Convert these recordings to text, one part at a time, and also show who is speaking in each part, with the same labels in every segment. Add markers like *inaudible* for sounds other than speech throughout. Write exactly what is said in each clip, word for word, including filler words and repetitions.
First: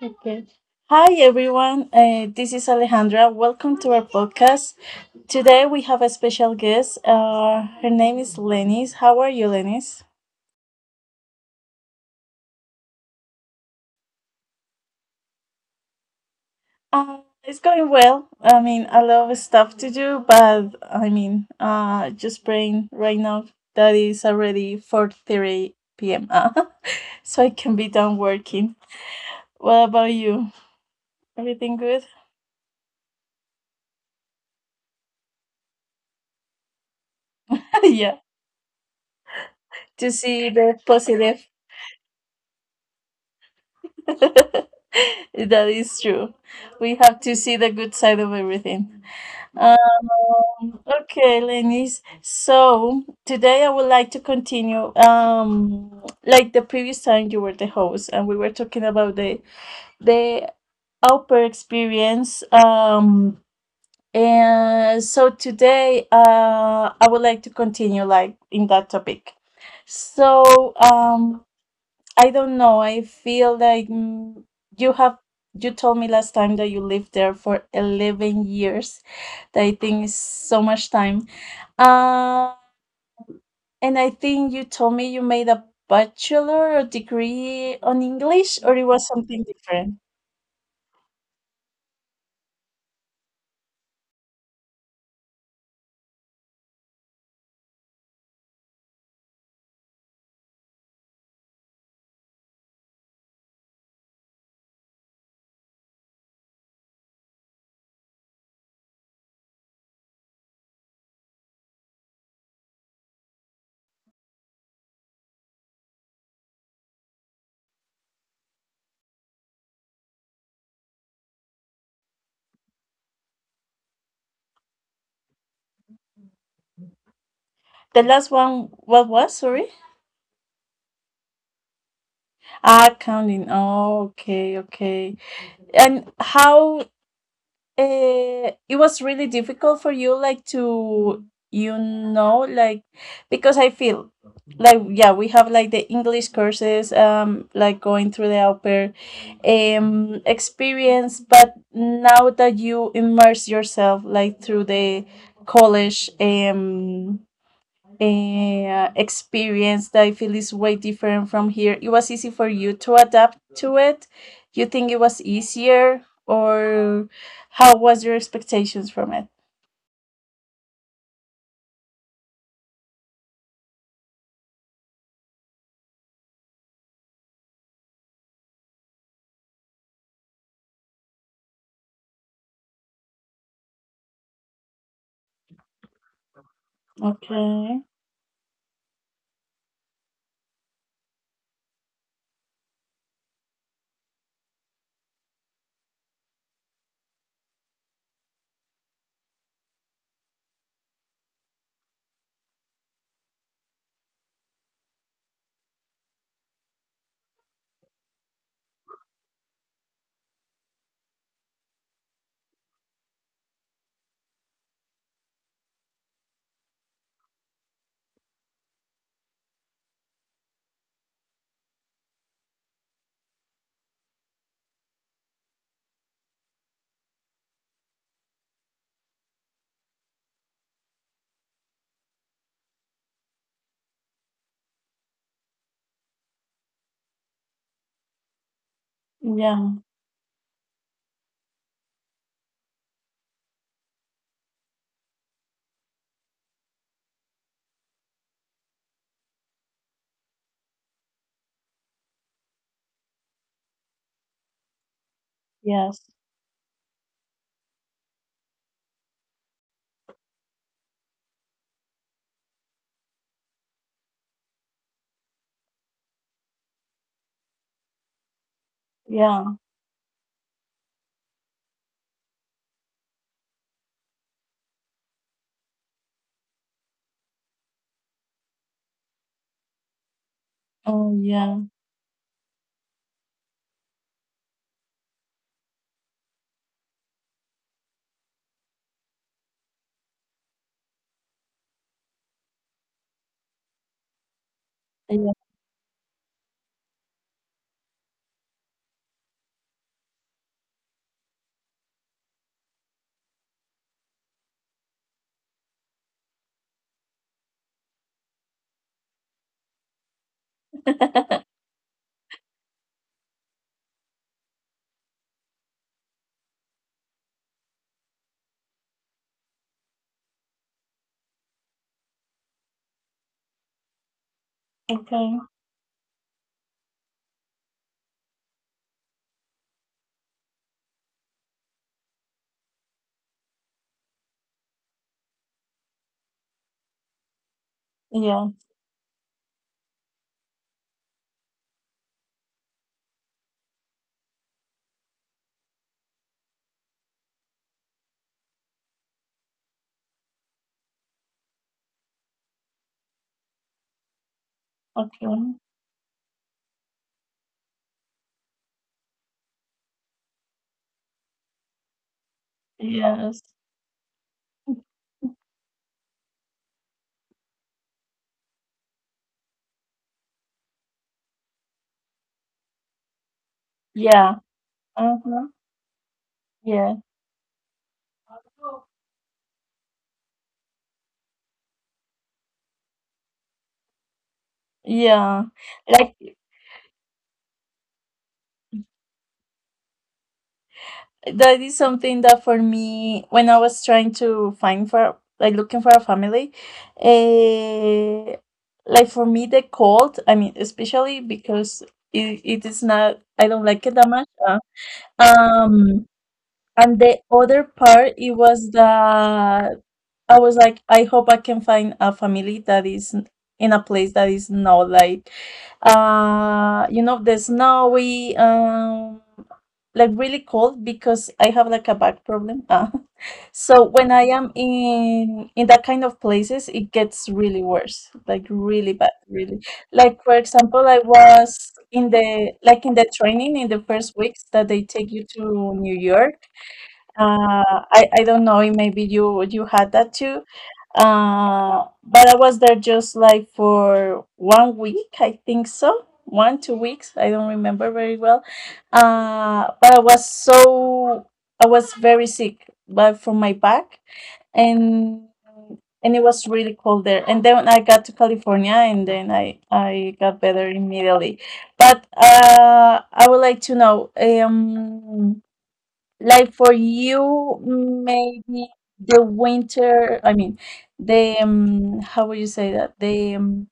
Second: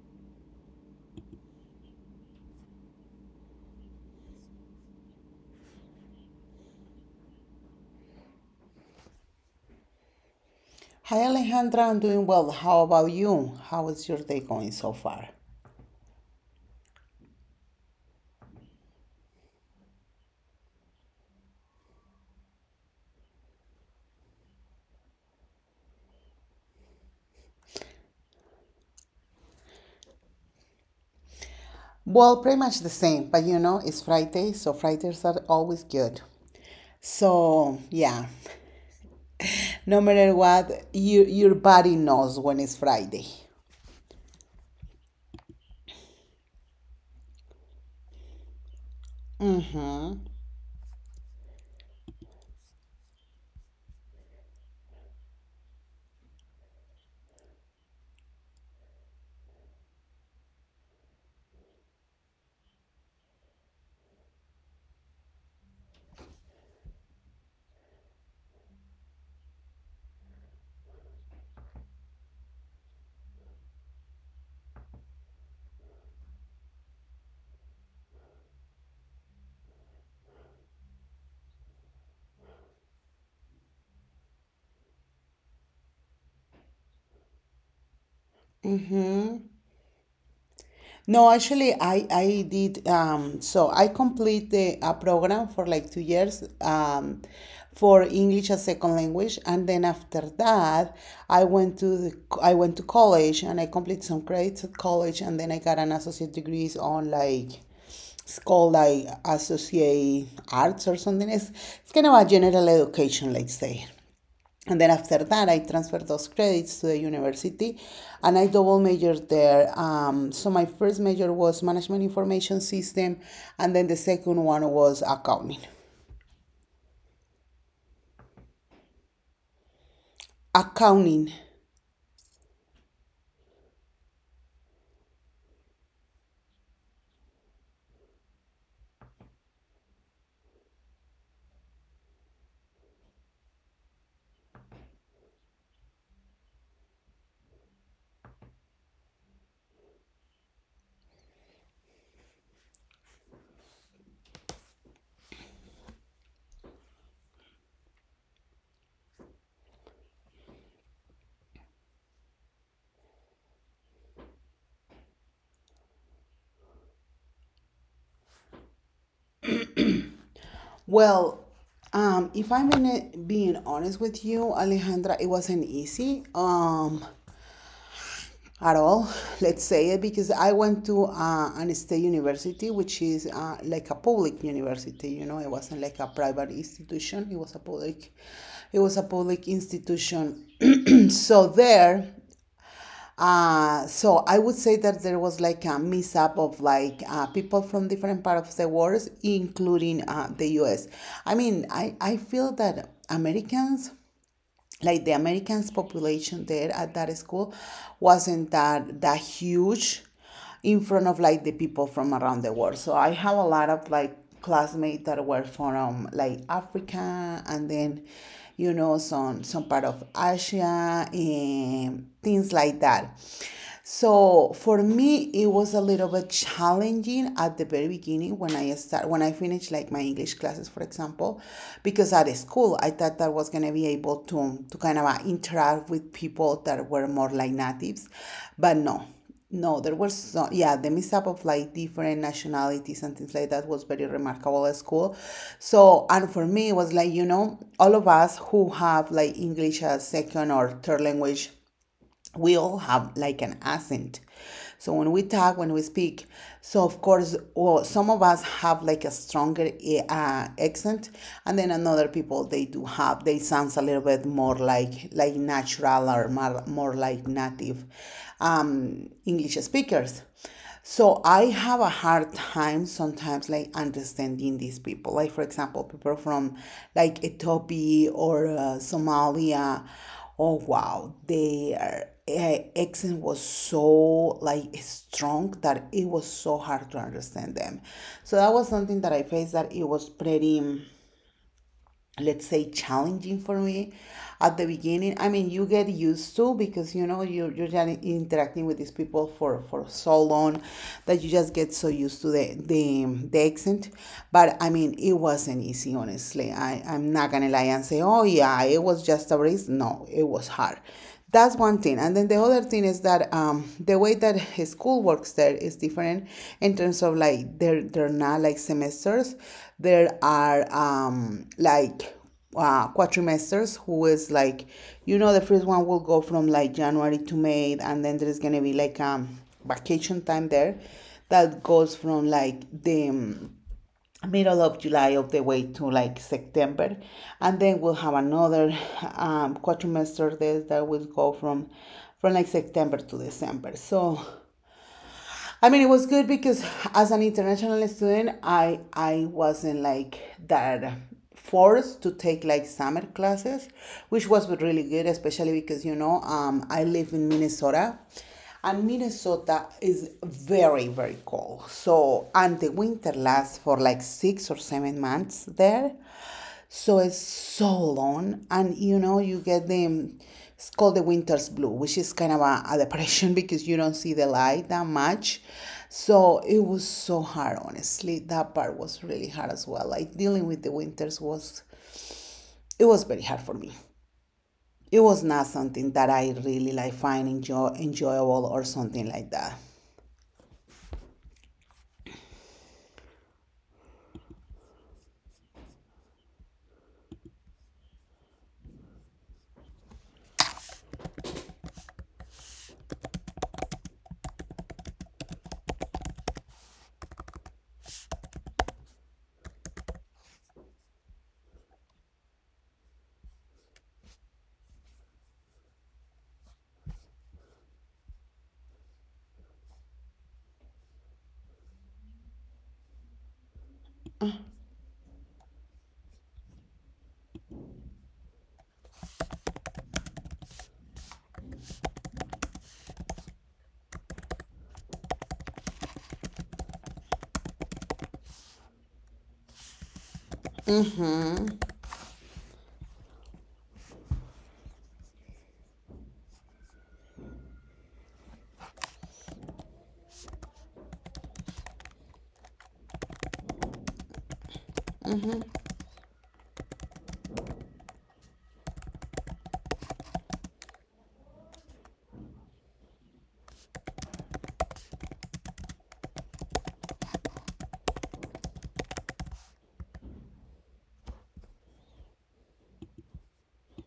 Speaker 1: Okay. Hi, everyone. Uh, this is Alejandra. Welcome to our podcast. Today we have a special guest. Uh, her name is Lenis. How are you, Lenis?
Speaker 2: Hi Alejandra, I'm doing well. How about you? How is your day going so far?
Speaker 1: Uh, it's going well. I mean, a lot of stuff to do, but I mean, uh, just praying right now that it's already four thirty p m uh, *laughs* so I can be done working. What about you? Everything good?
Speaker 2: Well, pretty much the same, but you know, it's Friday, so Fridays are always good. So,
Speaker 1: *laughs*
Speaker 2: yeah,
Speaker 1: yeah.
Speaker 2: no
Speaker 1: To
Speaker 2: matter
Speaker 1: see
Speaker 2: what,
Speaker 1: the
Speaker 2: your, your
Speaker 1: positive.
Speaker 2: body knows when it's Friday.
Speaker 1: *laughs* that is true. We have to see the good side of everything.
Speaker 2: Mm hmm.
Speaker 1: Um, okay, Lenis. So today I would like to continue. Um, like the previous time you were the host, and we were talking about the the upper experience. Um, and so today, uh, I would like to continue like in that topic. So, um, I don't know. I feel like, mm, you have you told me last time that you lived there for eleven years. That I think is so much time. Um and I think you told me you made a bachelor degree on English, or it was something different.
Speaker 2: No, actually, I I did. Um, so I complete the a program for like two years um, for English as second language, and then after that, I went to the, I went to college and I completed some credits at college, and then I got an associate degree on like it's called like associate arts or something. It's it's kind of a general education, let's say. And then after that, I transferred those credits to the university and I double majored there. Um, so my first major was Management Information System, and then the second one was Accounting.
Speaker 1: The last one, what was? Sorry.
Speaker 2: Accounting.
Speaker 1: Ah, counting. Oh, okay, okay. And how uh, it was really difficult for you, like to, you know like, because I feel like, yeah, we have like the English courses, um like going through the au pair um experience, but now that you immerse yourself like through the college um uh, experience that I feel is way different from here. It was easy for you to adapt to it. You think it was easier, or how was your expectations from it?
Speaker 2: Well, um, if I'm being honest with you, Alejandra, it wasn't easy. Um, at all, let's say it, because I went to uh, an state university, which is uh, like a public university. You know, it wasn't like a private institution; it was a
Speaker 1: Okay.
Speaker 2: public, it was a public institution. *clears throat* So there, uh, so I would say that there was like a mix up of like uh, people from different parts of the world, including uh, the U S. I mean, I I feel that Americans like the Americans population there at that school wasn't that that huge in front of like the people from around the world. So I have a lot of like classmates that were from like Africa, and then you know some some part of Asia and things like that. So for me, it was a little bit challenging at the very beginning when I start when I finished like my English classes, for example, because at school I thought that I was gonna be able to to kind of uh, interact with people that were more like natives, but no. No,
Speaker 1: Yeah.
Speaker 2: there was so yeah, the mix-up of like different nationalities and things like that was very remarkable at school. So, and for me, it was like, you know, all of us who have like English as second or third language, we all have like an accent. So when we talk, when we
Speaker 1: Yes.
Speaker 2: speak, so of course, well, some of us have like a stronger eh, uh, accent, and then another people they do have they sounds a little bit more like like natural or more, more like native um, English
Speaker 1: Yeah.
Speaker 2: speakers. So I have a hard time sometimes like understanding these people. Like for example, people from like Ethiopia or uh, Somalia. Oh wow,
Speaker 1: Oh, yeah.
Speaker 2: their uh, accent was so like strong that it was so hard to understand them. So that was something that I faced that it was pretty, let's say, challenging for me at the beginning. I
Speaker 1: Yeah.
Speaker 2: mean, you get used to because you know you're, you're just interacting with these people for for so long that you just get so used to the the, the accent. But I mean it wasn't easy, honestly. I i'm not gonna lie and say oh yeah it was just a breeze. No, it was hard. That's
Speaker 1: *laughs*
Speaker 2: one thing, and then the other thing is that um, the way that his school works there is different in terms of like they're they're not like semesters. There are um like uh, quatrimesters who is like, you know, the
Speaker 1: Okay.
Speaker 2: first one will go from like January to May, and then there's gonna be like um vacation time there that goes from like the um, middle of July all the way to like September, and then we'll have another
Speaker 1: Yeah.
Speaker 2: um quatrimester there that will go from from like September to December. So I mean, it was good because as an international student, I I wasn't like that forced to take like summer classes, which was really good,
Speaker 1: Okay.
Speaker 2: especially because you know um, I live in Minnesota, and Minnesota is very very cold. So and the winter lasts
Speaker 1: Yes.
Speaker 2: for like six or seven months there. So it's so long, and you know, you get the um, it's called the winter's blue, which is kind of a, a depression *laughs* because you don't see the
Speaker 1: Yeah.
Speaker 2: light that much.
Speaker 1: Uh-huh.
Speaker 2: So it was
Speaker 1: Yeah.
Speaker 2: so hard, honestly. That part was really hard as well. Like dealing with the winters was it was very hard for me. It was not
Speaker 1: Yeah.
Speaker 2: something that I
Speaker 1: Like
Speaker 2: really like find enjoy, enjoyable or something like that.
Speaker 1: that is something that for me, when I was trying to find for like looking for a family, eh, like for me the cold, I mean, especially because it, it is not I don't like it that much. Uh, um and the other part it was the. I was like, I hope I can find a family that is n- in a place that is not like, uh, you know, the snowy, um, like really cold because I have like a back problem. Uh, *laughs* so when I am in in that kind of places, it gets really worse, like really bad, really. Like for example, I was in the like in the training in the first weeks that they take you to New York. Uh, I, I don't know, maybe you you had that too. Uh, but I was there just like for one week, I think so. One, two weeks, I don't remember very well. Uh, but I was so I was very sick, but from my back and and it was really cold there. And then I got to California and then I I got better immediately. But uh, I would like to know, um like for you, maybe the winter, I mean, the, um, how would you say that? The, um,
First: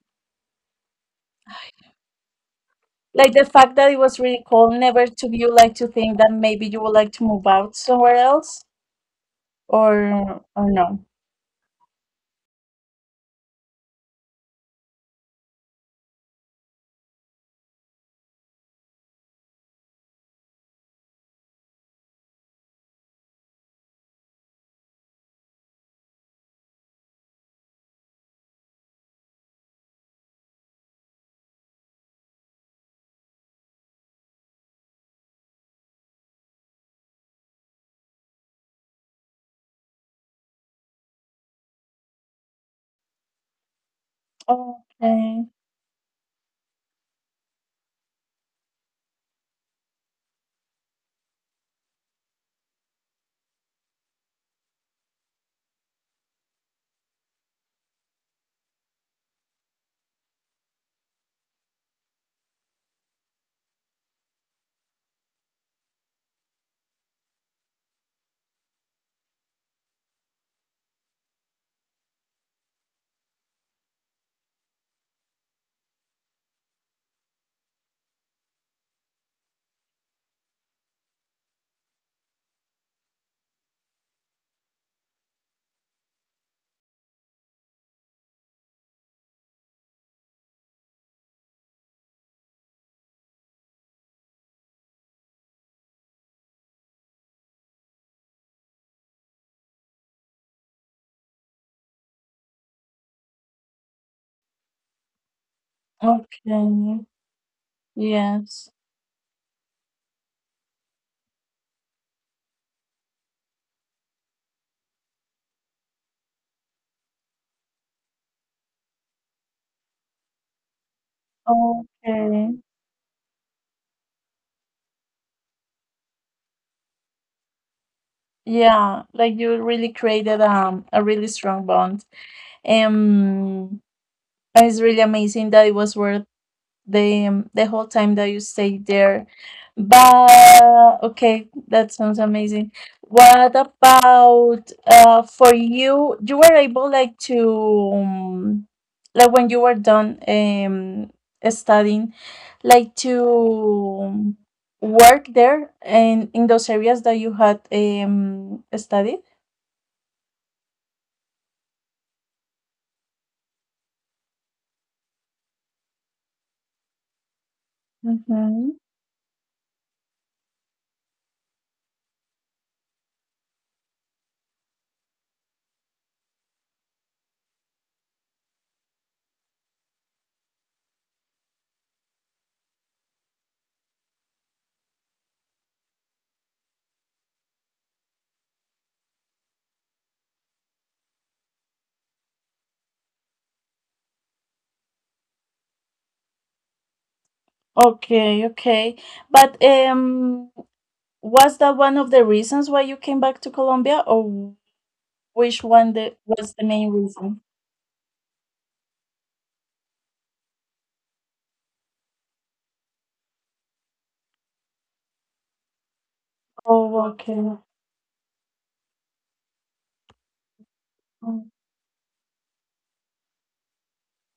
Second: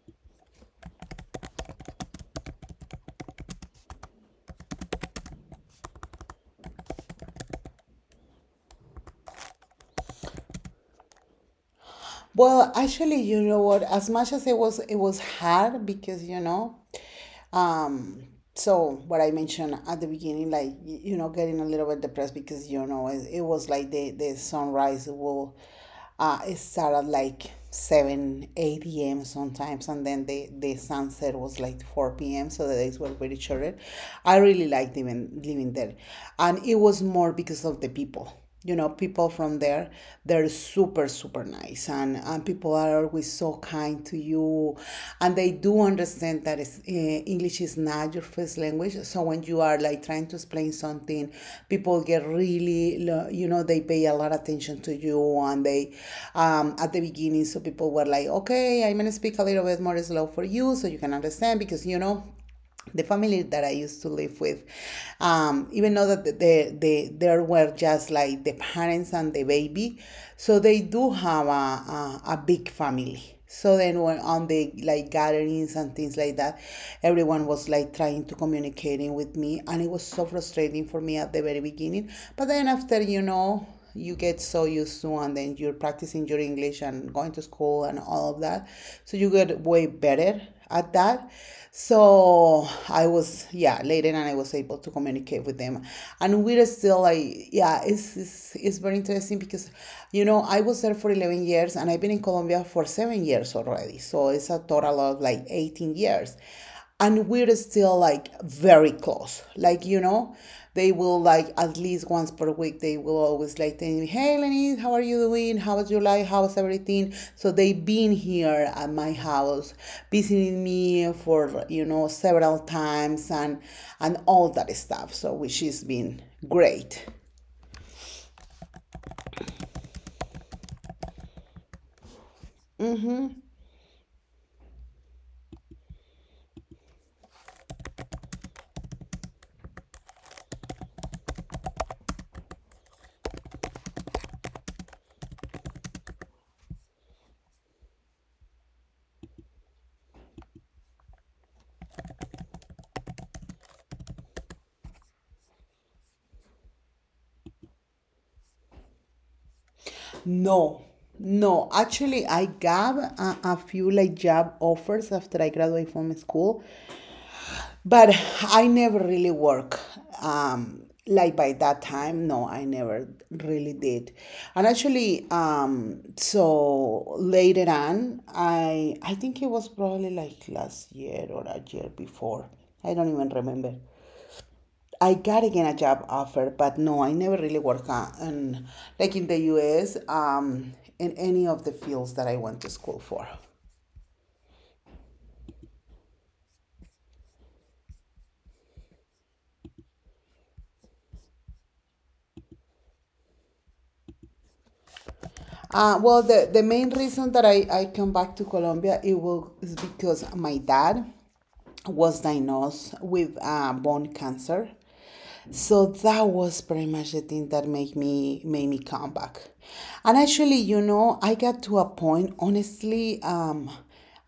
Speaker 1: Like the fact that it was really cold never took you like to think that maybe you would like to move out somewhere else or or no?
Speaker 2: Well, actually, you know what? As much as it was, it was hard because you know, um, so what I mentioned at the beginning, like y- you know, getting a little bit depressed because you know, it, it was like the the sunrise will, uh, it started like seven, eight a m sometimes, and then the the sunset was like four p m. So the days were pretty short. I really liked living living there, and it was more because of the people. You know people from there they're super super nice, and and people are always so kind to you, and
Speaker 1: Okay,
Speaker 2: they do understand that it's, uh, english is not your first language, so when you are like trying to explain something people get really lo- you know they pay a lot of attention to you and they um at the beginning so people were like okay I'm gonna speak a little bit more slow for you so you can understand because you know the family that I used to live with, um, even though that the, the, there were just like the parents and the baby, so they do have a, a, a big family. So then when on the like gatherings and things like that, everyone was like trying to communicating with me and it was so frustrating for me at the very beginning. But then after, you know, you get so used to and then you're practicing your English and going to school and all of that. So you get way better at that. So I was, yeah, later and I was able to communicate with them. And we're still like, yeah, it's, it's, it's very interesting because, you know, I was there for eleven years and I've been in Colombia for seven years already. So it's a total of like eighteen years
Speaker 1: okay,
Speaker 2: and we're still like
Speaker 1: yes,
Speaker 2: very close like you know they will like at least once per week they will always like tell me hey Lenise, how are you doing, how was your life, how's everything. So they've been here at my house visiting me for you know
Speaker 1: okay.
Speaker 2: several times and and all that stuff so which has been great.
Speaker 1: Yeah, like you really created um a really strong bond. Um, and it's really amazing that it was worth the um, the whole time that you stay there. But okay, that sounds amazing. What about uh for you? You were able like to, um, like when you were done um studying, like to, um, work there and in those areas that you had um studied.
Speaker 2: No, no, actually I got a, a few like job offers after I graduated from school. But I
Speaker 1: Mm-hmm.
Speaker 2: never really work. Um, like by that time, no, I never really did. And actually, um, so later on, I I think it was probably like last year or a year before. I don't even remember. I got again a job offer, but no, I never really work on, on like in the U S, um, in any of the fields that I went to school for.
Speaker 1: Okay, okay. But um was that one of the reasons why you came back to Colombia, or which one
Speaker 2: Uh,
Speaker 1: the,
Speaker 2: well, the,
Speaker 1: was
Speaker 2: the
Speaker 1: the
Speaker 2: main
Speaker 1: main
Speaker 2: reason
Speaker 1: reason?
Speaker 2: that I, I come back to Colombia it was is because my dad was diagnosed with uh, bone cancer. So that was pretty
Speaker 1: Oh,
Speaker 2: much the thing
Speaker 1: okay.
Speaker 2: that made me made me come back. And actually, you know,
Speaker 1: Oh,
Speaker 2: I got to a point, honestly, um,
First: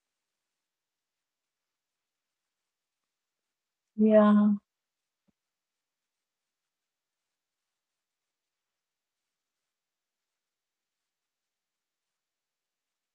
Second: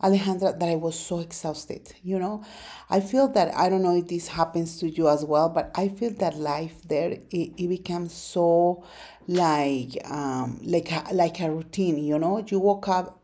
Speaker 2: Alejandra, that I was so exhausted. You know, I feel that I don't know if this
Speaker 1: Yeah.
Speaker 2: happens to you as well, but I feel that life there it, it becomes so like um like a, like a routine. You know, you woke up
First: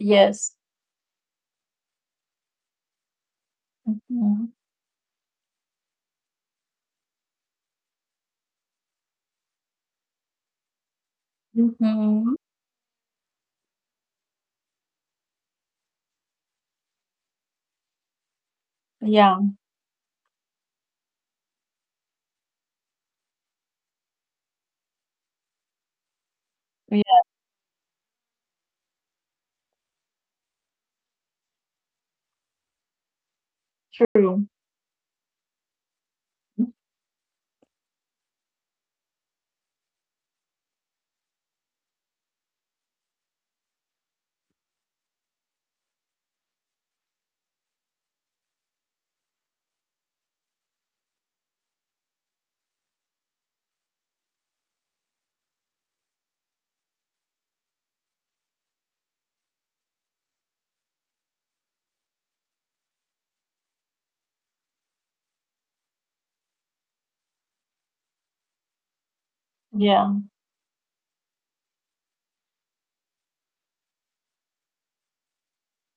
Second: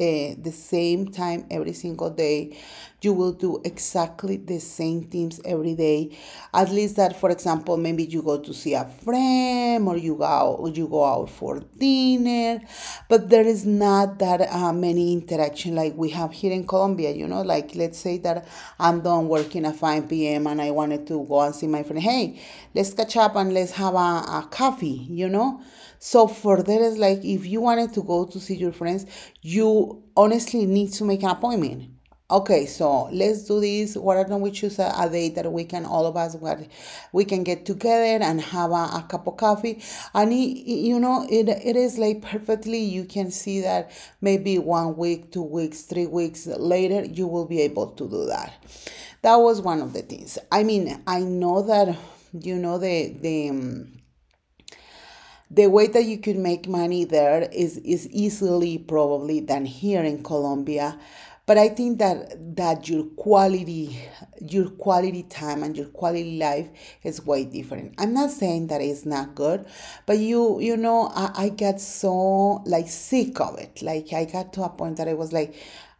Speaker 2: uh, the same time every single day. You will do exactly
Speaker 1: Hmm.
Speaker 2: the same things every day. At least that, for example, maybe you go to see see a friend or you go out, you go out for
Speaker 1: Hmm.
Speaker 2: dinner, but there is not that uh, many interaction like we have here in Colombia. You know, like let's say that I'm done
Speaker 1: Yeah.
Speaker 2: working at five p m and I wanted to go and see my friend. Hey, let's catch up and let's have a, a coffee. You know, so for that is
Speaker 1: Yeah.
Speaker 2: like if you wanted to go to see your friends, you honestly need to make an appointment. Okay, so let's do this. Why don't
Speaker 1: True.
Speaker 2: we choose a, a day that we can all of us where we can get together and have a, a cup of coffee? And it, you know, it it is like perfectly. You can see that maybe one week, two weeks, three weeks later, you will be able to do that. That was one of the things. I mean, I know that you know the the. Um, the way that you could make money there is is easily probably than here in Colombia, but I think that that your quality, your quality time and your quality life is way different. I'm not saying that it's not good,
Speaker 1: Yeah.
Speaker 2: but you you know i, I got so like sick of it. Like I got to a point that I was like,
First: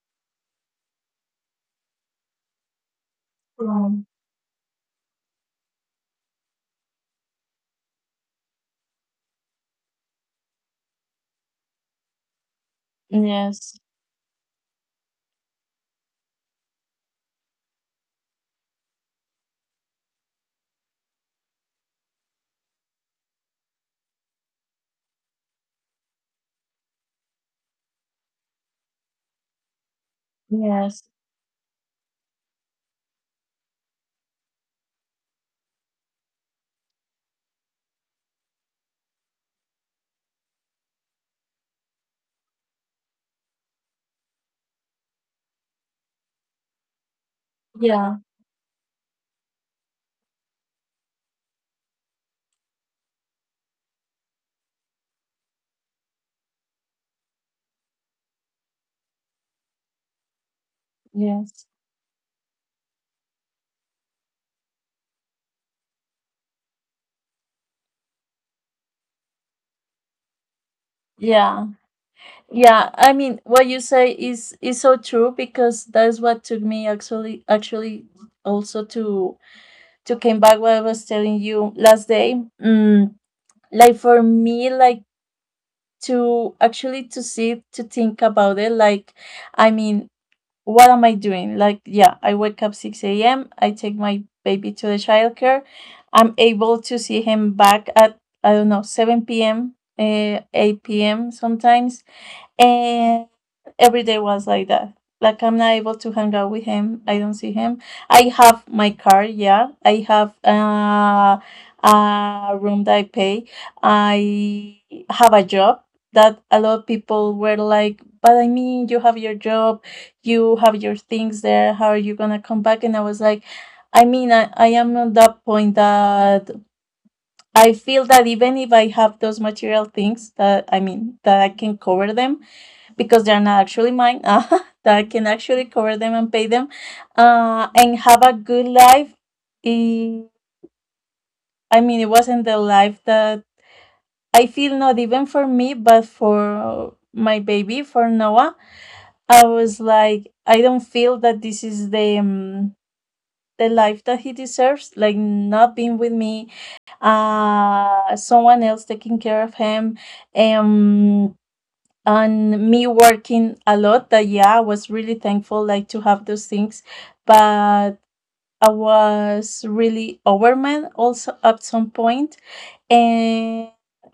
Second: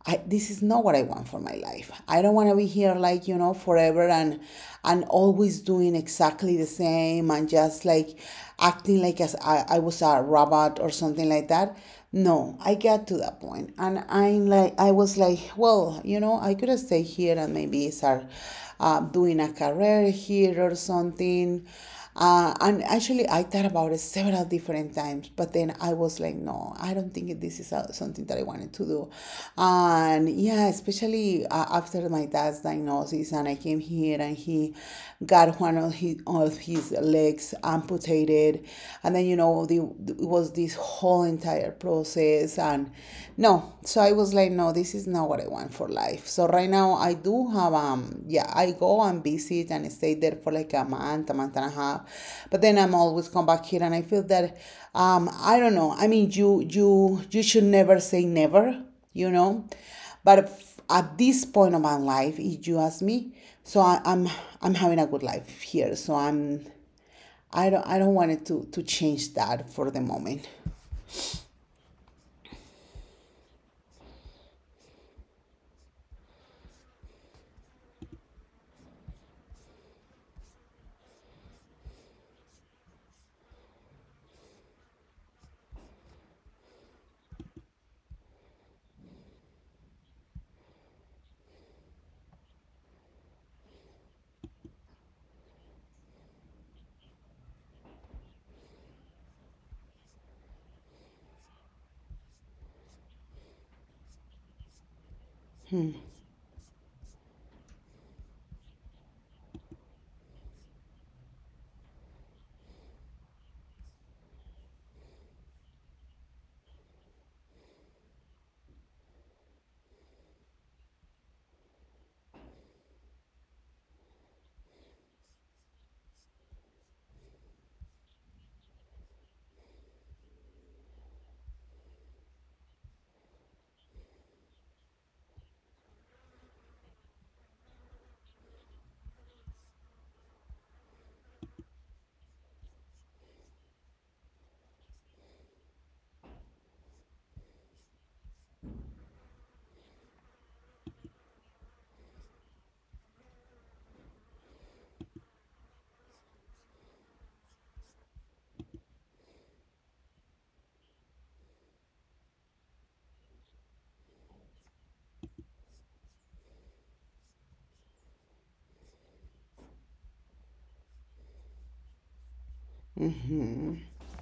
Speaker 2: I, this is not what I want for my life. I don't want to be here like, you know,
Speaker 1: Um,
Speaker 2: forever, and and always doing exactly the same and just like acting like as I, I was a robot or something like that. No, I got to that point
Speaker 1: yes.
Speaker 2: and I'm like, I was like, well, you know, I could have stayed here and maybe start uh, doing a career here or something, uh, and actually, I thought about it several different times, but then I was like, no, I don't think this is uh something that I wanted to do. And yeah,
Speaker 1: Yes.
Speaker 2: especially uh, after my dad's diagnosis, and I came here and he got one of his, of his legs amputated. And then, you know, the, it was this whole entire process. And no, so I was like, no, this is not what I want for life. So right now I do have
Speaker 1: Yeah.
Speaker 2: um yeah, I go and visit and stay there for like a month, a month and a half, but then I'm always come back here and I feel that, um I don't know, I mean you you you should never say never, you know, but f- at this
Speaker 1: Yes.
Speaker 2: point of my life, if you ask me, so I, I'm I'm having a good life here, so I'm I don't I don't want it to to change that for the moment.
Speaker 1: Yeah. Yeah. I mean, what you say is is so true because that's what took me actually actually also to to came back what I was telling you last day. Mm, like for me, like, to actually to sit to think about it, like, I mean, what am I doing? Like, yeah, I wake up six a.m. I take my baby to the childcare. I'm able to see him back at, I don't know, seven p.m., uh, eight p.m. sometimes. And every day was like that. Like, I'm not able to hang out with him. I don't see him. I have my car, yeah. I have, uh, a room that I pay. I have a job that a lot of people were like, but I mean, you have your job, you have your things there. How are you gonna come back? And I was like, I mean, i, I am at that point that I feel that even if I have those material things that, I mean, that I can cover them, because they're not actually mine. *laughs* Uh, that I can actually cover them and pay them, uh, and have a good life. I I mean, it wasn't the life that I feel not even for me, but for my baby, for Noah. I was like, I don't feel that this is the um, the life that he deserves. Like not being with me, uh, someone else taking care of him, um and me working a lot that, yeah, I was really thankful like to have those things, but I was really overwhelmed also at some point point. And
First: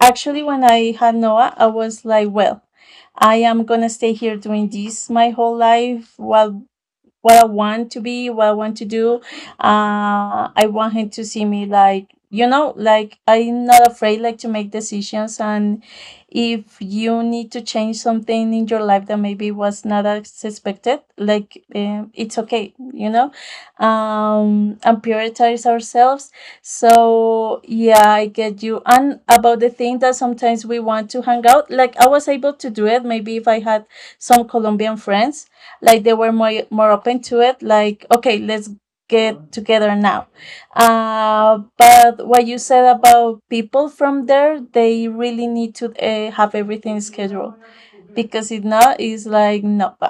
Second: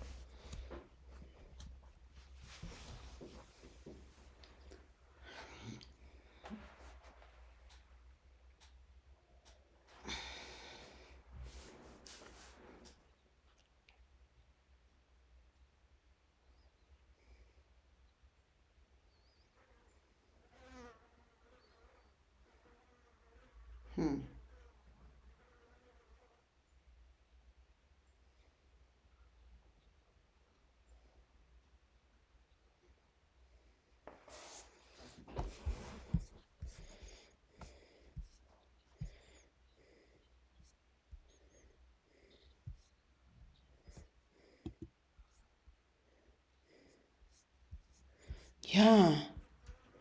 Speaker 1: actually when I had Noah, I was like, well, I am gonna stay here doing this my whole life while what I want to be, what I want to do. Uh, I want him to see me like, you know, like I'm not afraid like to make decisions. And if you need to change something in your life that maybe was not as expected, like, um, it's okay, you know, um, and prioritize ourselves. So yeah, I get you. And about the thing that sometimes we want to hang out, like I was able to do it. Maybe if I had some Colombian friends, like they were more more open to it, like, okay, let's get together now. Uh, but what you said about people from there, they really need to, uh, have everything scheduled, because if not, it's
Speaker 2: Yeah.
Speaker 1: like no, *laughs*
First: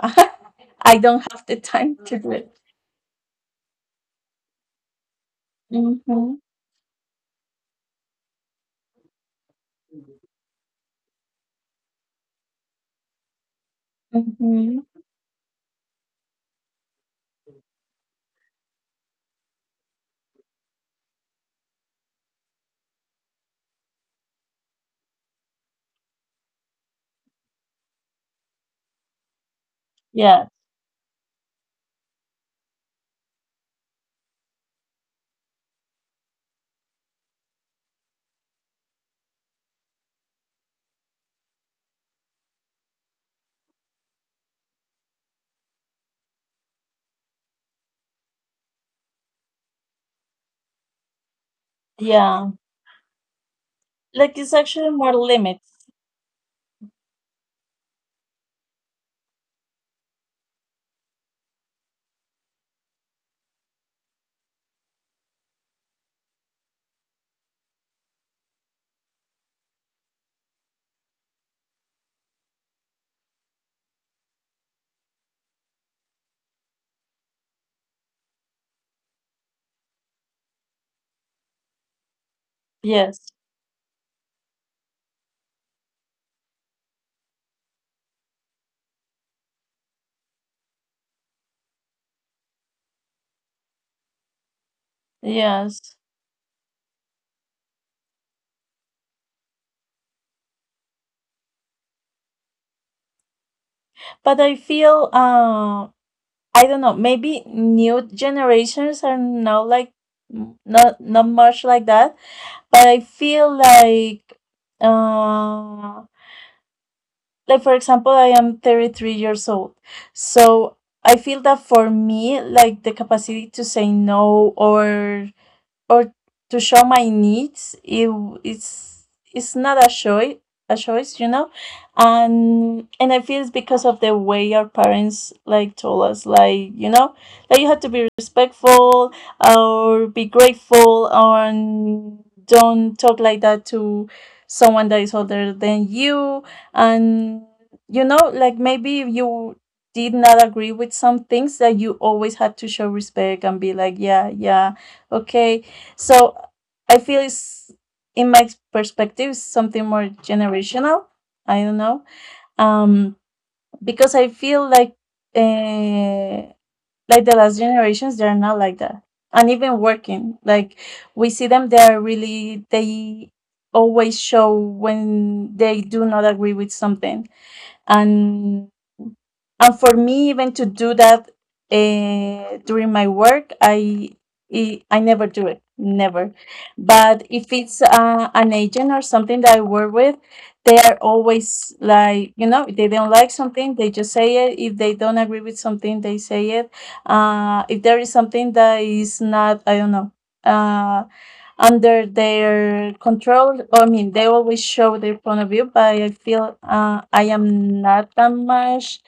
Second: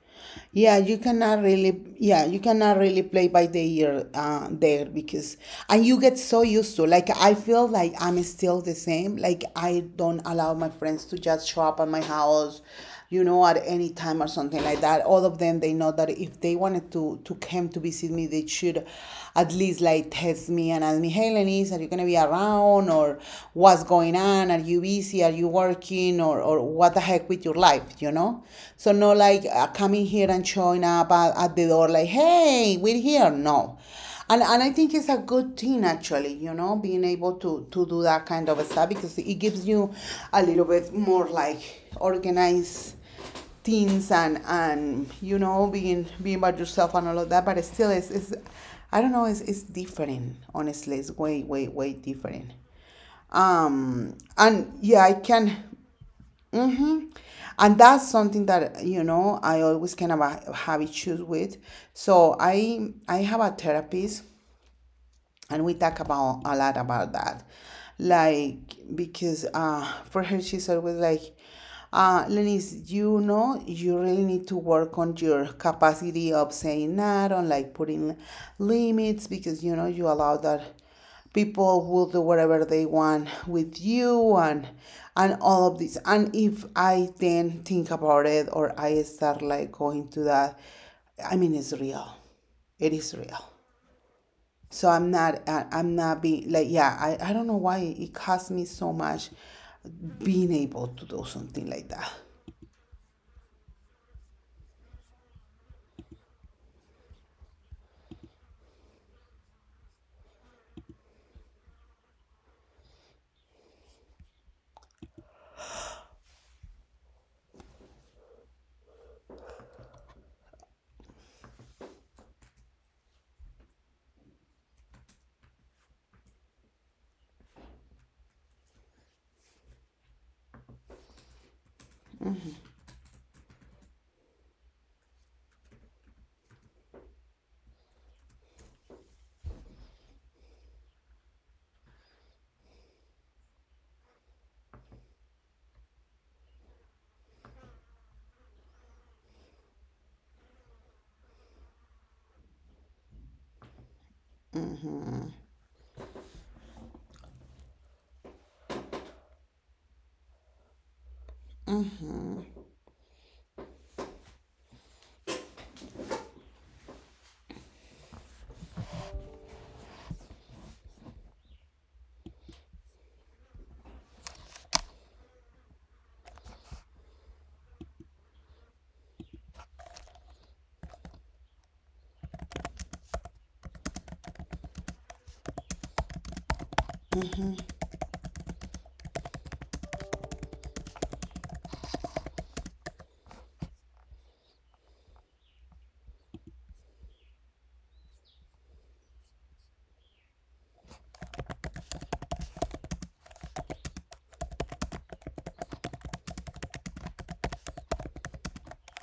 Speaker 2: Yeah,
Speaker 1: I
Speaker 2: you
Speaker 1: don't
Speaker 2: cannot
Speaker 1: have the
Speaker 2: really,
Speaker 1: time to
Speaker 2: yeah,
Speaker 1: do
Speaker 2: you
Speaker 1: it.
Speaker 2: cannot really play by the ear uh, there, because, and you get
Speaker 1: Hmm.
Speaker 2: so used to. Like I feel like I'm still the same. Like I don't allow my friends to just show up at my house, you know, at any time or something like
Speaker 1: Hmm.
Speaker 2: that. All of them, they know that if they wanted to to come to visit me, they should at least like text me and ask me, hey, Lenise, are you gonna be around, or what's going on? Are you busy? Are you working? Or or what the heck with your life, you know? So not like uh, coming here
Speaker 1: Yeah.
Speaker 2: and showing up at, at the door like, hey, we're here. No. And, and I think it's a good thing actually, you know, being able to, to do that kind of stuff, because it gives you a little bit more like organized things, and and you know, being being by yourself and all of that. But it still it's, it's I don't know, it's, it's different, honestly. It's way way way
Speaker 1: Yeah.
Speaker 2: different. Um,
Speaker 1: Like it's
Speaker 2: and
Speaker 1: actually
Speaker 2: yeah,
Speaker 1: more
Speaker 2: I can.
Speaker 1: limits.
Speaker 2: Mm-hmm. And that's something that, you know, I always kind of ha- have issues with. So I I have a therapist, and we talk about a lot about that, like, because uh for her, she's always like, uh Lenise, you know, you really need to work on your capacity of saying that, on like putting limits, because, you know, you allow that people will do whatever they want
Speaker 1: Yes.
Speaker 2: with you, and and all of this. And if I then think about it, or I start like going to that, I mean, it's real, it is real. So I'm not, I, I'm
Speaker 1: Yes.
Speaker 2: not being like, yeah, I, I don't know why it cost me so much being able to do something like that.
Speaker 1: But I feel, uh I don't know. Maybe new generations are now like, m- not not much like that. But I feel like, uh, like for example, I am thirty three years old, so I feel that for me, like the capacity to say no or or to show my needs, it, it's it's not a choice a choice you know. And and I feel it's because of the way our parents like told us, like, you know like you have to be respectful or be grateful and don't talk like that to someone that is older than you. And, you know like maybe if you did not agree with some things that you always had to show respect and be like, yeah, yeah, okay. So I feel it's, in my perspective, something more generational. I don't know. Um, because I feel like, uh, like the last generations, they are not like that. And even working, like we see them, they are really, they always show when they do not agree with something. And and for me, even to do that, uh, during my work, i i I never do it, never. But if it's, uh, an agent or something that I work with, they are always like, you know if they don't like something, they just say it. If they don't agree with something, they say it. Uh, if there is something that is not, I don't know, uh, under their control, I mean, they always show their point of view. But I feel, uh, I am not that much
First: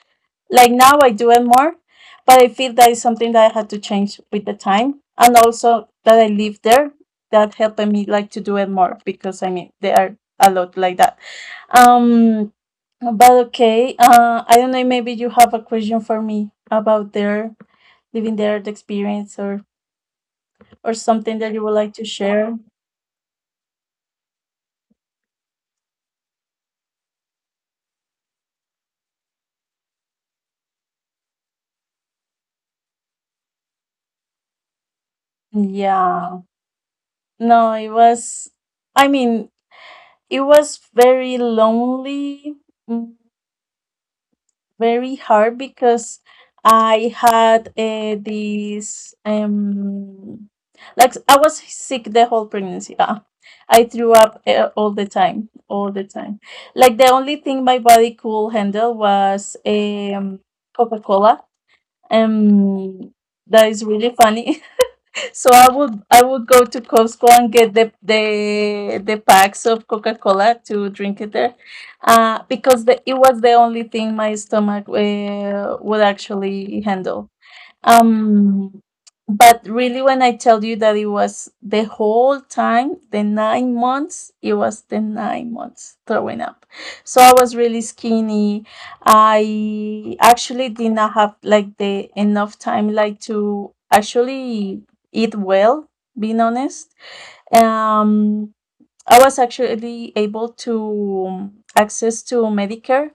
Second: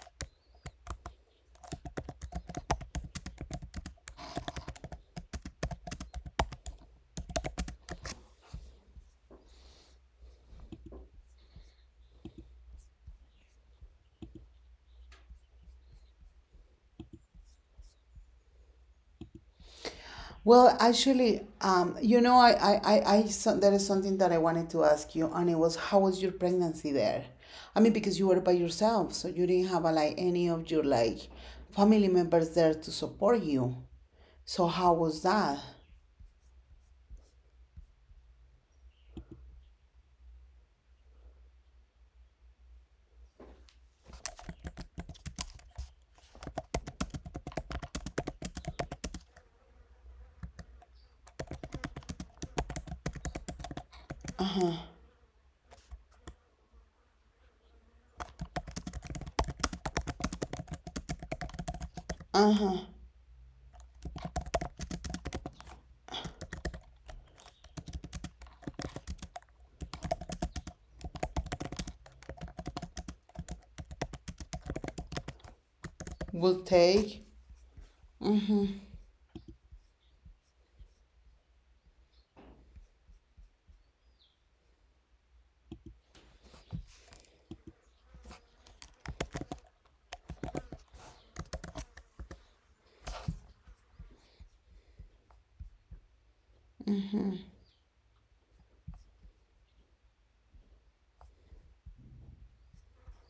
Speaker 1: like now, I do it more, but I feel that is something that I had to change with the time, and also that I live there, that helping me like to do it more because I mean they are a lot like that. Um, but okay, uh, I don't know. Maybe you have a question for me about their living there, the experience, or
Speaker 2: Well,
Speaker 1: or
Speaker 2: actually,
Speaker 1: something that
Speaker 2: um,
Speaker 1: you would
Speaker 2: you
Speaker 1: like
Speaker 2: know,
Speaker 1: to
Speaker 2: I, I,
Speaker 1: share.
Speaker 2: I, I so, there is something that I wanted to ask you, and it was how was your pregnancy there? I mean, because you were by yourself, so you didn't have a, like any of your like family members there to support you. So how was that?
Speaker 1: Yeah. No, it was. I mean, it was very lonely. very hard because I had, uh, this, um like I was sick the whole pregnancy. Uh, I threw up, uh, all the time, all the time. Like the only thing my body could handle was, um Coca Cola. Um, that is really funny. *laughs* So I would I would go to Costco and get the the the packs of Coca Cola to drink it there, uh, because the, it was the only thing my stomach, uh, would
Speaker 2: Will
Speaker 1: actually
Speaker 2: take.
Speaker 1: handle. Um, but really, when I tell you that it was the whole time, the nine months, it was the nine months throwing up. So I was really skinny. I actually did not have like the enough time like to actually eat well, being honest. Um, I was actually able to um, access to Medicare,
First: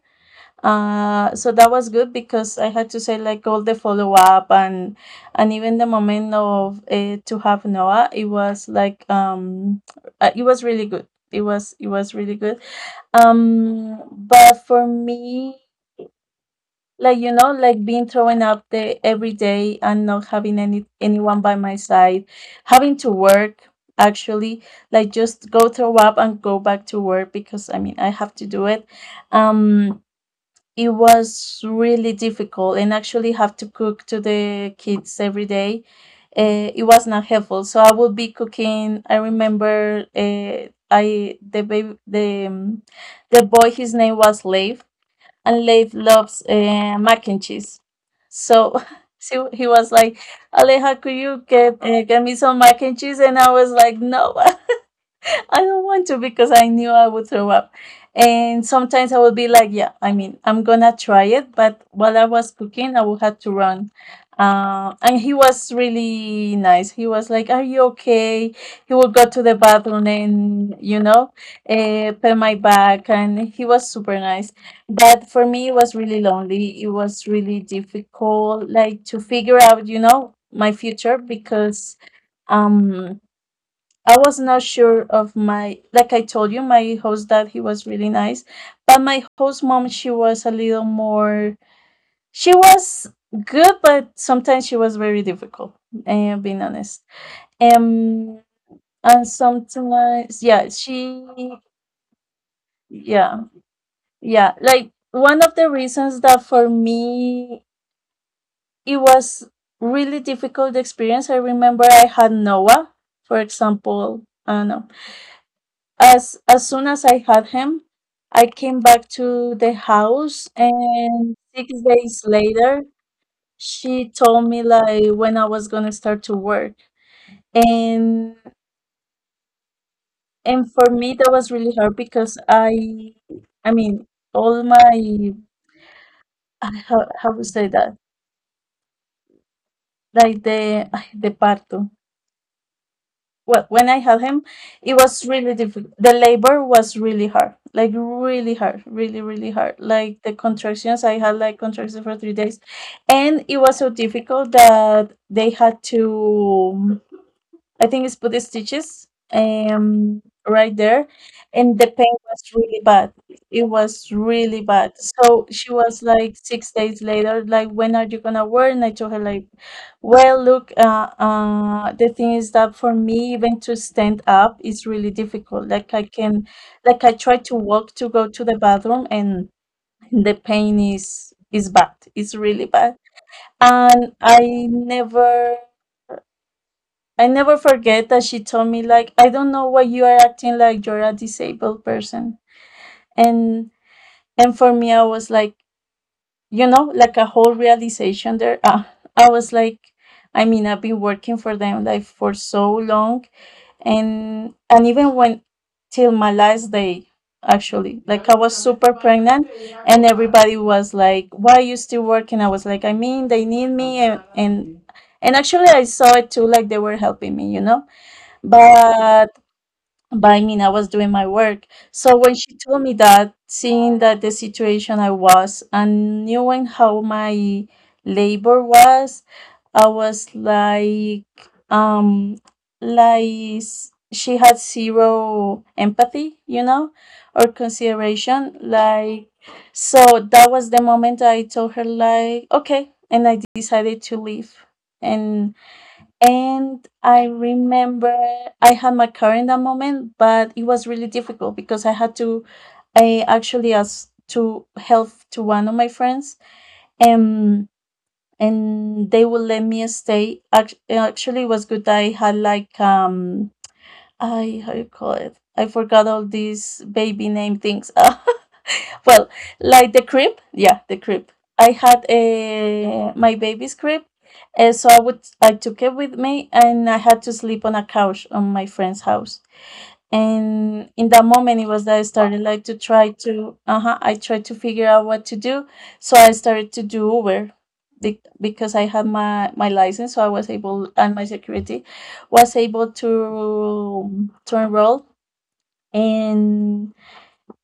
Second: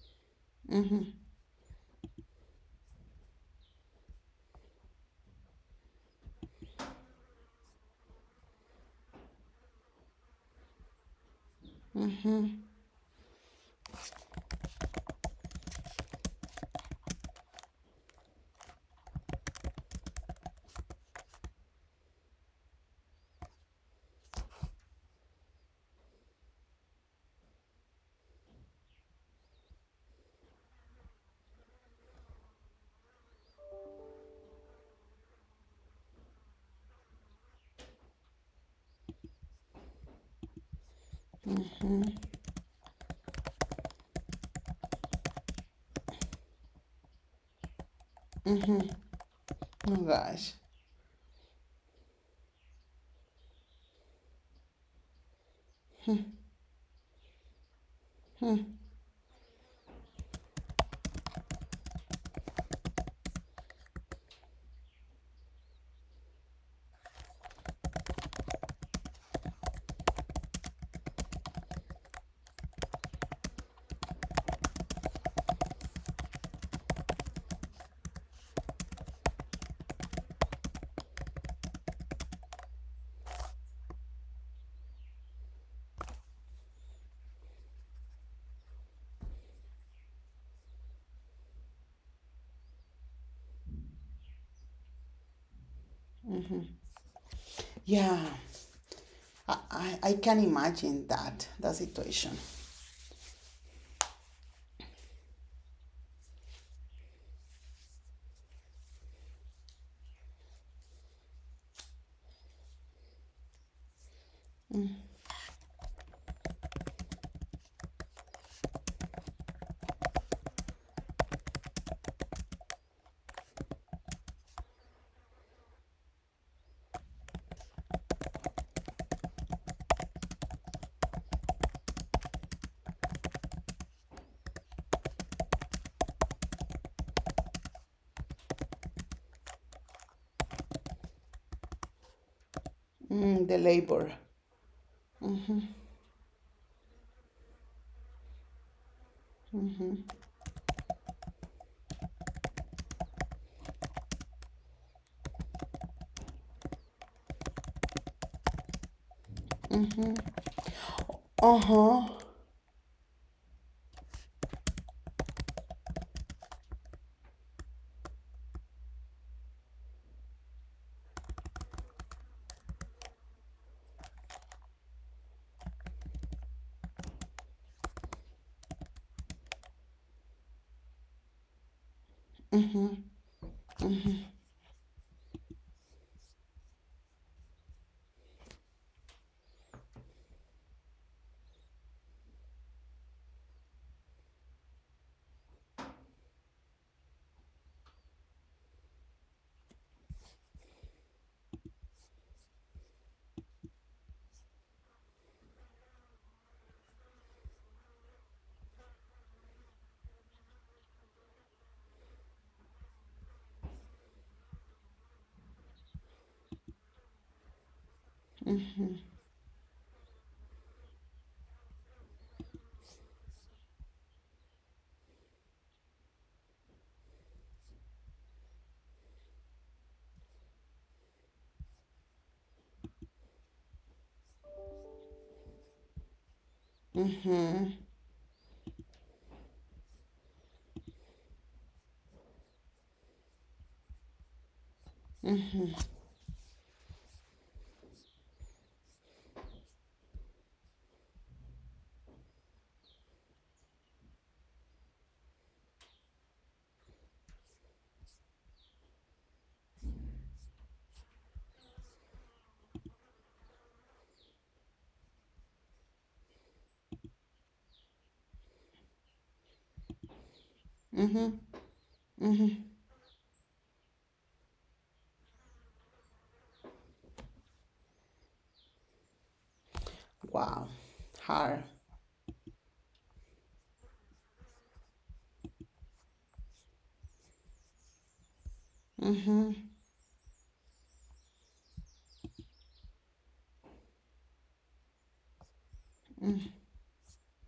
Speaker 1: uh, so that was good because I had to say like all the follow up, and and even the moment of uh, to have Noah, it was like um uh, it was really good. It was it was really good. Um, but for me, like you know, like being thrown out there every day and not having any anyone by my side, having to work actually like just go throw up and go back to work because I mean I have to do it. Um it was really difficult, and actually have to cook to the kids every day. Uh, it was not helpful. So I would be cooking. I remember uh, I the baby the um, the boy, his name was Leif, and Leif loves uh, mac and cheese. So, *laughs* so he was
Speaker 2: Oh
Speaker 1: like,
Speaker 2: gosh.
Speaker 1: "Aleja, could you get uh, get me some mac and cheese?" And I was like, "No." *laughs* *laughs* I don't want to, because I knew I would throw up. And sometimes I would be like, "Yeah, I mean, I'm gonna try it," but while I was cooking, I would have to run. Uh, and he was really nice. He was like, "Are you okay?" He would go to the bathroom and you know, uh, pat my back, and he was super nice. But for me, it was really lonely. It was really difficult, like to figure out, you know, my future because um I was not sure of my, like I told you, my host dad, he was really nice. But my host mom, she was a little more, she was good, but sometimes she was very difficult, and being honest.
Speaker 2: Yeah,
Speaker 1: Um, and
Speaker 2: I, I, I
Speaker 1: sometimes,
Speaker 2: can
Speaker 1: yeah,
Speaker 2: imagine
Speaker 1: she,
Speaker 2: that that situation.
Speaker 1: yeah, yeah. Like one of the reasons that for me, it was really difficult experience. I remember I had Noah, for example, I don't know. As as soon as I had him, I came back to the house, and six days later, she told me, like, when I was gonna start to work. And and for me, that was really hard because I I mean, all my, I how how to say that? Like the *sighs* the parto.
Speaker 2: Mm,
Speaker 1: Well,
Speaker 2: the
Speaker 1: when I had
Speaker 2: labor.
Speaker 1: him, it was really difficult. The labor was really hard, like really hard, really, really hard. Like the contractions, I had like contractions for three days. And it was so difficult that they had to, I think it's Buddhist stitches, um right there.
Speaker 2: Uh
Speaker 1: And the pain
Speaker 2: huh.
Speaker 1: was really bad. It was really bad. So she was like six days later, like, "When are you gonna wear?" And I told her like, "Well, look, uh, uh, the thing is that for me, even to stand up is really difficult. Like I can, like I try to walk to go to the bathroom, and the pain is is bad. It's really bad." And I never I never forget that she told me like, "I don't know why you are acting like you're a disabled person." And and for me I was like, you know, like a whole realization there. Uh, I was like, I mean, I've been working for them like for so long, and and even when, till my last day actually, like I was super pregnant, and everybody was like, "Why are you still working?" I was like, I mean, they need me, and and and actually I saw it too, like they were helping me, you know, but but I mean, I was doing my work. So when she told me that, seeing that the situation I was and knowing how my labor was, I was like, um, like s- she had zero empathy, you know, or
Speaker 2: Mm-hmm.
Speaker 1: consideration. Like, so that was the moment I told her, like, okay, and I decided to leave. And and I remember I had my car in that moment, but it was really difficult because I had to, I actually asked to help to one of my friends, and and they would let me stay. Act- Actually, it was good that I had like um, I how you call it? I forgot all these baby name things. *laughs* Well, like the crib, yeah, the crib.
Speaker 2: Mm-hmm.
Speaker 1: I had a my baby's crib, and so I would I took it with me, and I had to sleep on a couch on my friend's house.
Speaker 2: Wow.
Speaker 1: And in that moment, it
Speaker 2: Hard.
Speaker 1: was that I started like to try to uh huh I tried to figure out what to do, so I started to do Uber. be- Because I had my, my license, so I was able, and my security was able to to enroll, and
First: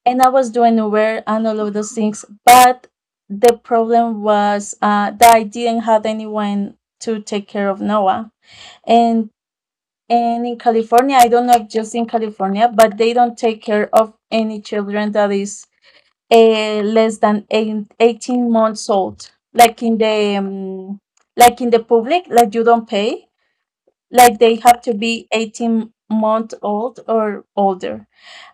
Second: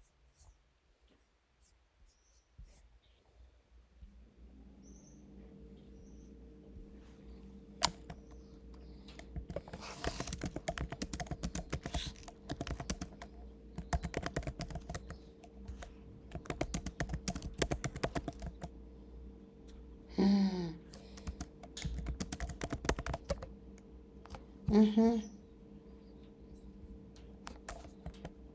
Speaker 1: and I was doing Uber and all of those things. But the problem was uh, that I didn't have anyone to take care of Noah. And and in California, I don't know if just in California, but they don't take care of any children that is uh, less than eight, eighteen months old. Like in the um, like in the public, like you don't pay. Like they have to
Speaker 2: Mm-hmm.
Speaker 1: be eighteen month old or older,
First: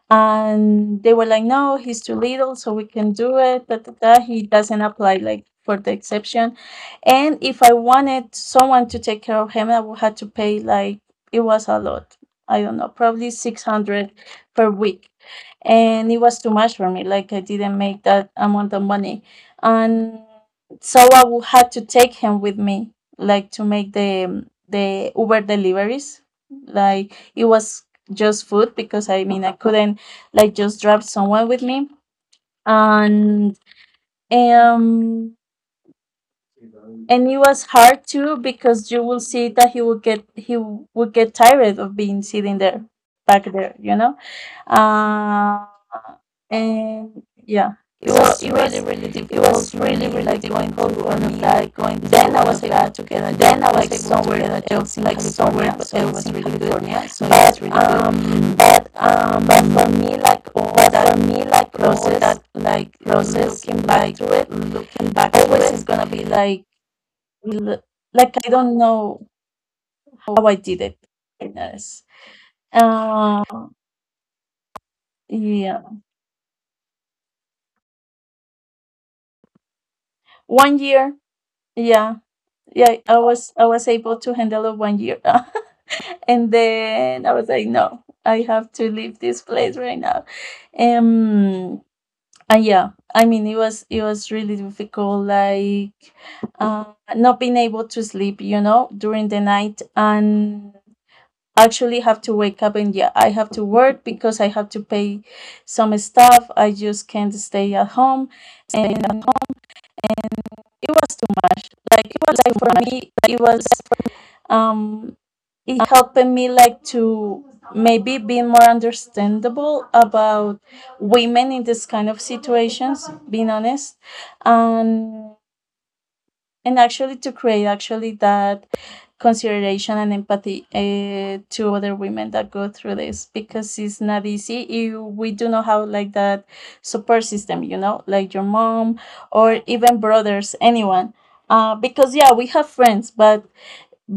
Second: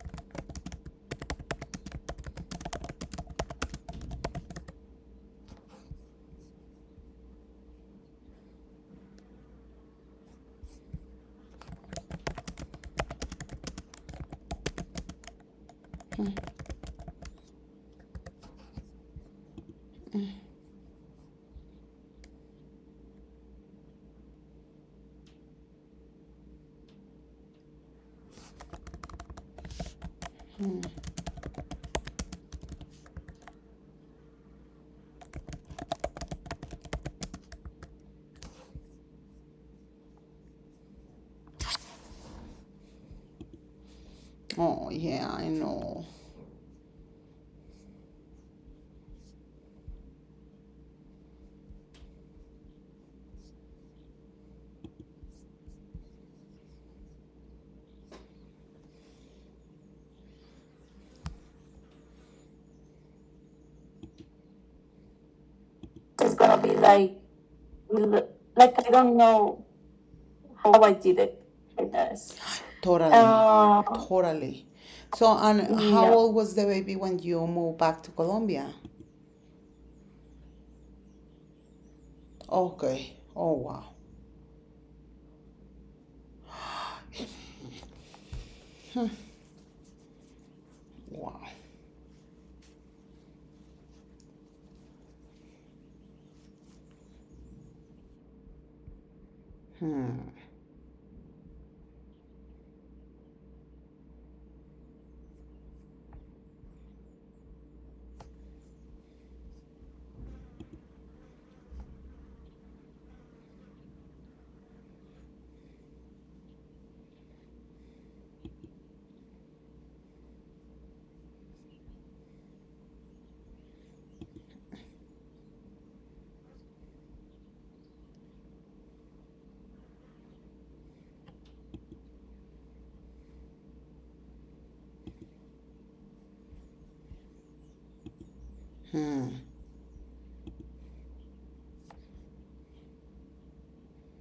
Speaker 1: and they were like, "No, he's too little, so we can do it. Da, da, da. He doesn't apply like for the exception." And if I wanted someone to take care of him, I would have to pay like, it was a lot. I don't know, probably six hundred per week. And it was too much for me. Like I didn't make that amount of money. And so I would have to take him with me, like to make the the Uber deliveries. Like it was just food, because I mean I couldn't like just drive somewhere with me, and um and it was hard too because you will see that he would get he would get tired of being sitting there back there, you know,
Speaker 2: Oh yeah, I
Speaker 1: uh,
Speaker 2: know.
Speaker 1: and yeah, it, It was it really, was really it was really, really, really like going home for me, like like going, then I was to able to together, then I was like somewhere, get a else, like somewhere, so it else was really good for me, California. So it but really um But um but for um, me, like all that for me, like all process that, like process looking back back, to it looking back, always is is gonna be
Speaker 2: It's gonna be
Speaker 1: like,
Speaker 2: like,
Speaker 1: l- like I
Speaker 2: like
Speaker 1: don't
Speaker 2: I don't
Speaker 1: know
Speaker 2: know
Speaker 1: how I
Speaker 2: how
Speaker 1: did
Speaker 2: I
Speaker 1: it.
Speaker 2: did it for
Speaker 1: Yes.
Speaker 2: this. Totally.
Speaker 1: Uh,
Speaker 2: Uh, Totally. So, and
Speaker 1: yeah.
Speaker 2: how yeah, old was the baby when you moved back to Colombia?
Speaker 1: One year. Yeah. Yeah.
Speaker 2: Okay.
Speaker 1: I
Speaker 2: Oh
Speaker 1: was I
Speaker 2: wow.
Speaker 1: was able to handle it one year, *laughs* and then I was like, no, I have to leave this place right now.
Speaker 2: Wow.
Speaker 1: Um. And yeah, I mean, it was it was really difficult. Like, uh, not being able to sleep, you know, during the night, and actually have to wake up and yeah, I have to work because I have to pay some stuff. I just can't stay at home, and at home and it was too much. Like it was like for me it was um it helping me like to maybe be more understandable about women in this kind of situations, being honest, and and actually to create actually that consideration and empathy uh, to other women that go through this, because it's not easy if we do not have like that support system, you know, like your mom
Speaker 2: Hmm.
Speaker 1: or even brothers, anyone, uh, because yeah, we have friends but,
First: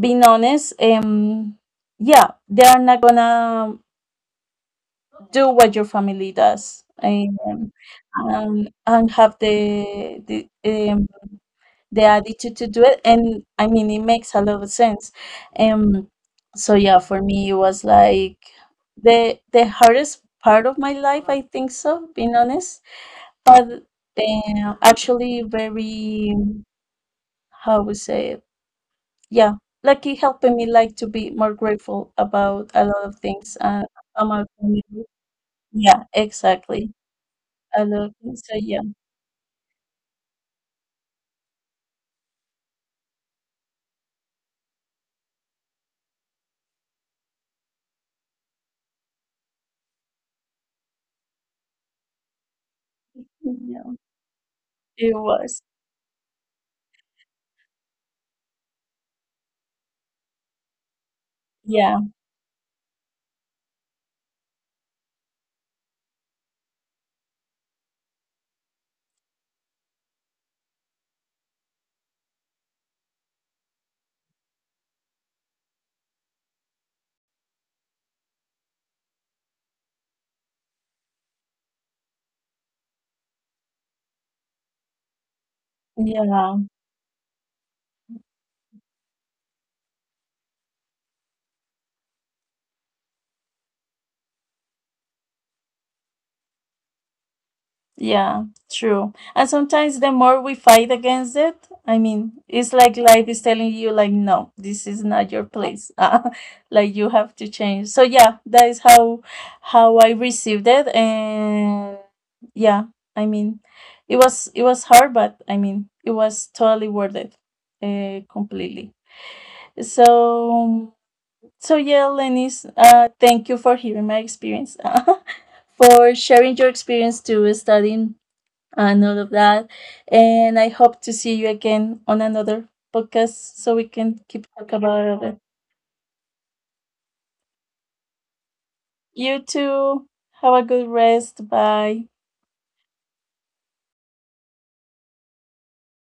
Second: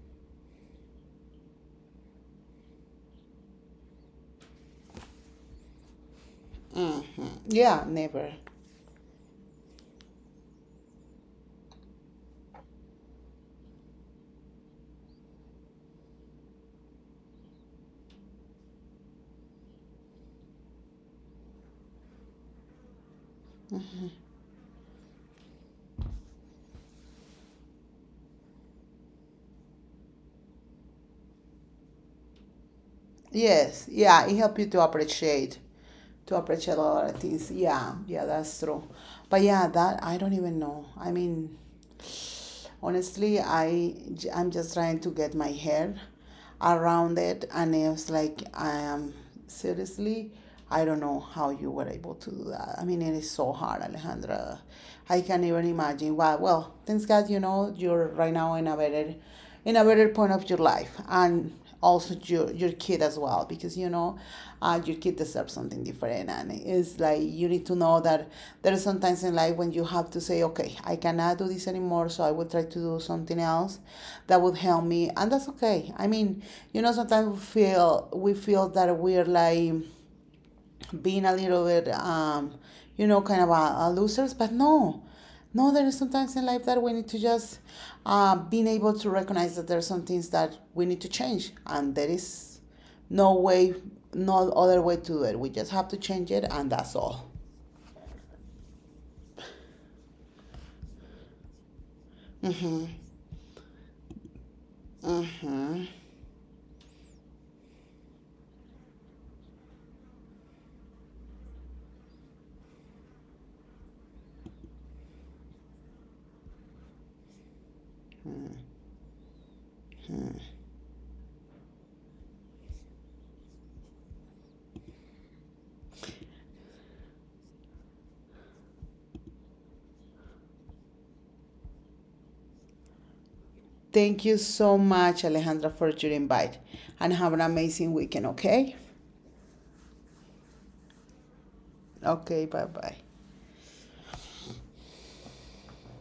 Speaker 1: being honest, um yeah, they are not gonna do what your family does,
Speaker 2: Mm-hmm.
Speaker 1: um,
Speaker 2: Yeah, never.
Speaker 1: and, and have the, the um, the attitude to do it, and I mean it makes a lot of sense. um so yeah, for me it was like the the hardest part of my life, I think so, being honest. But um, actually, very, how we say it, yeah, like it helping me like to be more grateful about a lot of things,
Speaker 2: Yes,
Speaker 1: uh,
Speaker 2: yeah, it
Speaker 1: about
Speaker 2: helps you to
Speaker 1: community.
Speaker 2: appreciate,
Speaker 1: Yeah,
Speaker 2: to appreciate a
Speaker 1: exactly,
Speaker 2: lot of things.
Speaker 1: a
Speaker 2: Yeah,
Speaker 1: lot of
Speaker 2: yeah,
Speaker 1: things,
Speaker 2: that's
Speaker 1: so
Speaker 2: true.
Speaker 1: yeah,
Speaker 2: But yeah, that I don't even know. I mean, honestly, I j- I'm just trying to get my head around it, and it's like I am seriously, I don't know how you were able to do that. I mean, it is so hard,
Speaker 1: yeah
Speaker 2: Alejandra.
Speaker 1: it
Speaker 2: I can't
Speaker 1: was,
Speaker 2: even imagine. Why? Well, thanks God, you know, you're right now in a better, in a better point of your life, and
Speaker 1: yeah,
Speaker 2: also your your kid as well, because you know, uh, your kid deserves something different, and it's like you need to know that there are sometimes in life when you have to say, okay, I cannot do this anymore, so I will try to do something else that would help me, and that's okay. I mean, you know, sometimes we feel, we feel that we're like being a little bit, um, you know, kind of a, a losers. But no, no, there is sometimes in
Speaker 1: yeah.
Speaker 2: life that we need to just uh, being able to recognize that there are some things that we need to change, and there is no way, no other way to do it. We just have to change it, and that's all.
Speaker 1: Yeah, true. And sometimes the more we fight against it, I mean, it's
Speaker 2: Mm-hmm.
Speaker 1: like life is telling you, like, no, this is not your
Speaker 2: Mm-hmm.
Speaker 1: place. *laughs* Uh, like you have to change. So yeah, that is how how I received it, and yeah, I mean, it was it was hard, but I mean, it was totally worth it, uh, completely. So so yeah, Lenis, Uh, thank you for hearing my experience. *laughs* For sharing your experience to studying and all of that. And I hope to see you again on another podcast, so we
Speaker 2: Thank
Speaker 1: can
Speaker 2: you
Speaker 1: keep
Speaker 2: so
Speaker 1: talk
Speaker 2: much,
Speaker 1: about it.
Speaker 2: Alejandra, for your invite, and have an amazing weekend. Okay.
Speaker 1: You too. Have a good rest. Bye.
Speaker 2: Okay. Bye bye.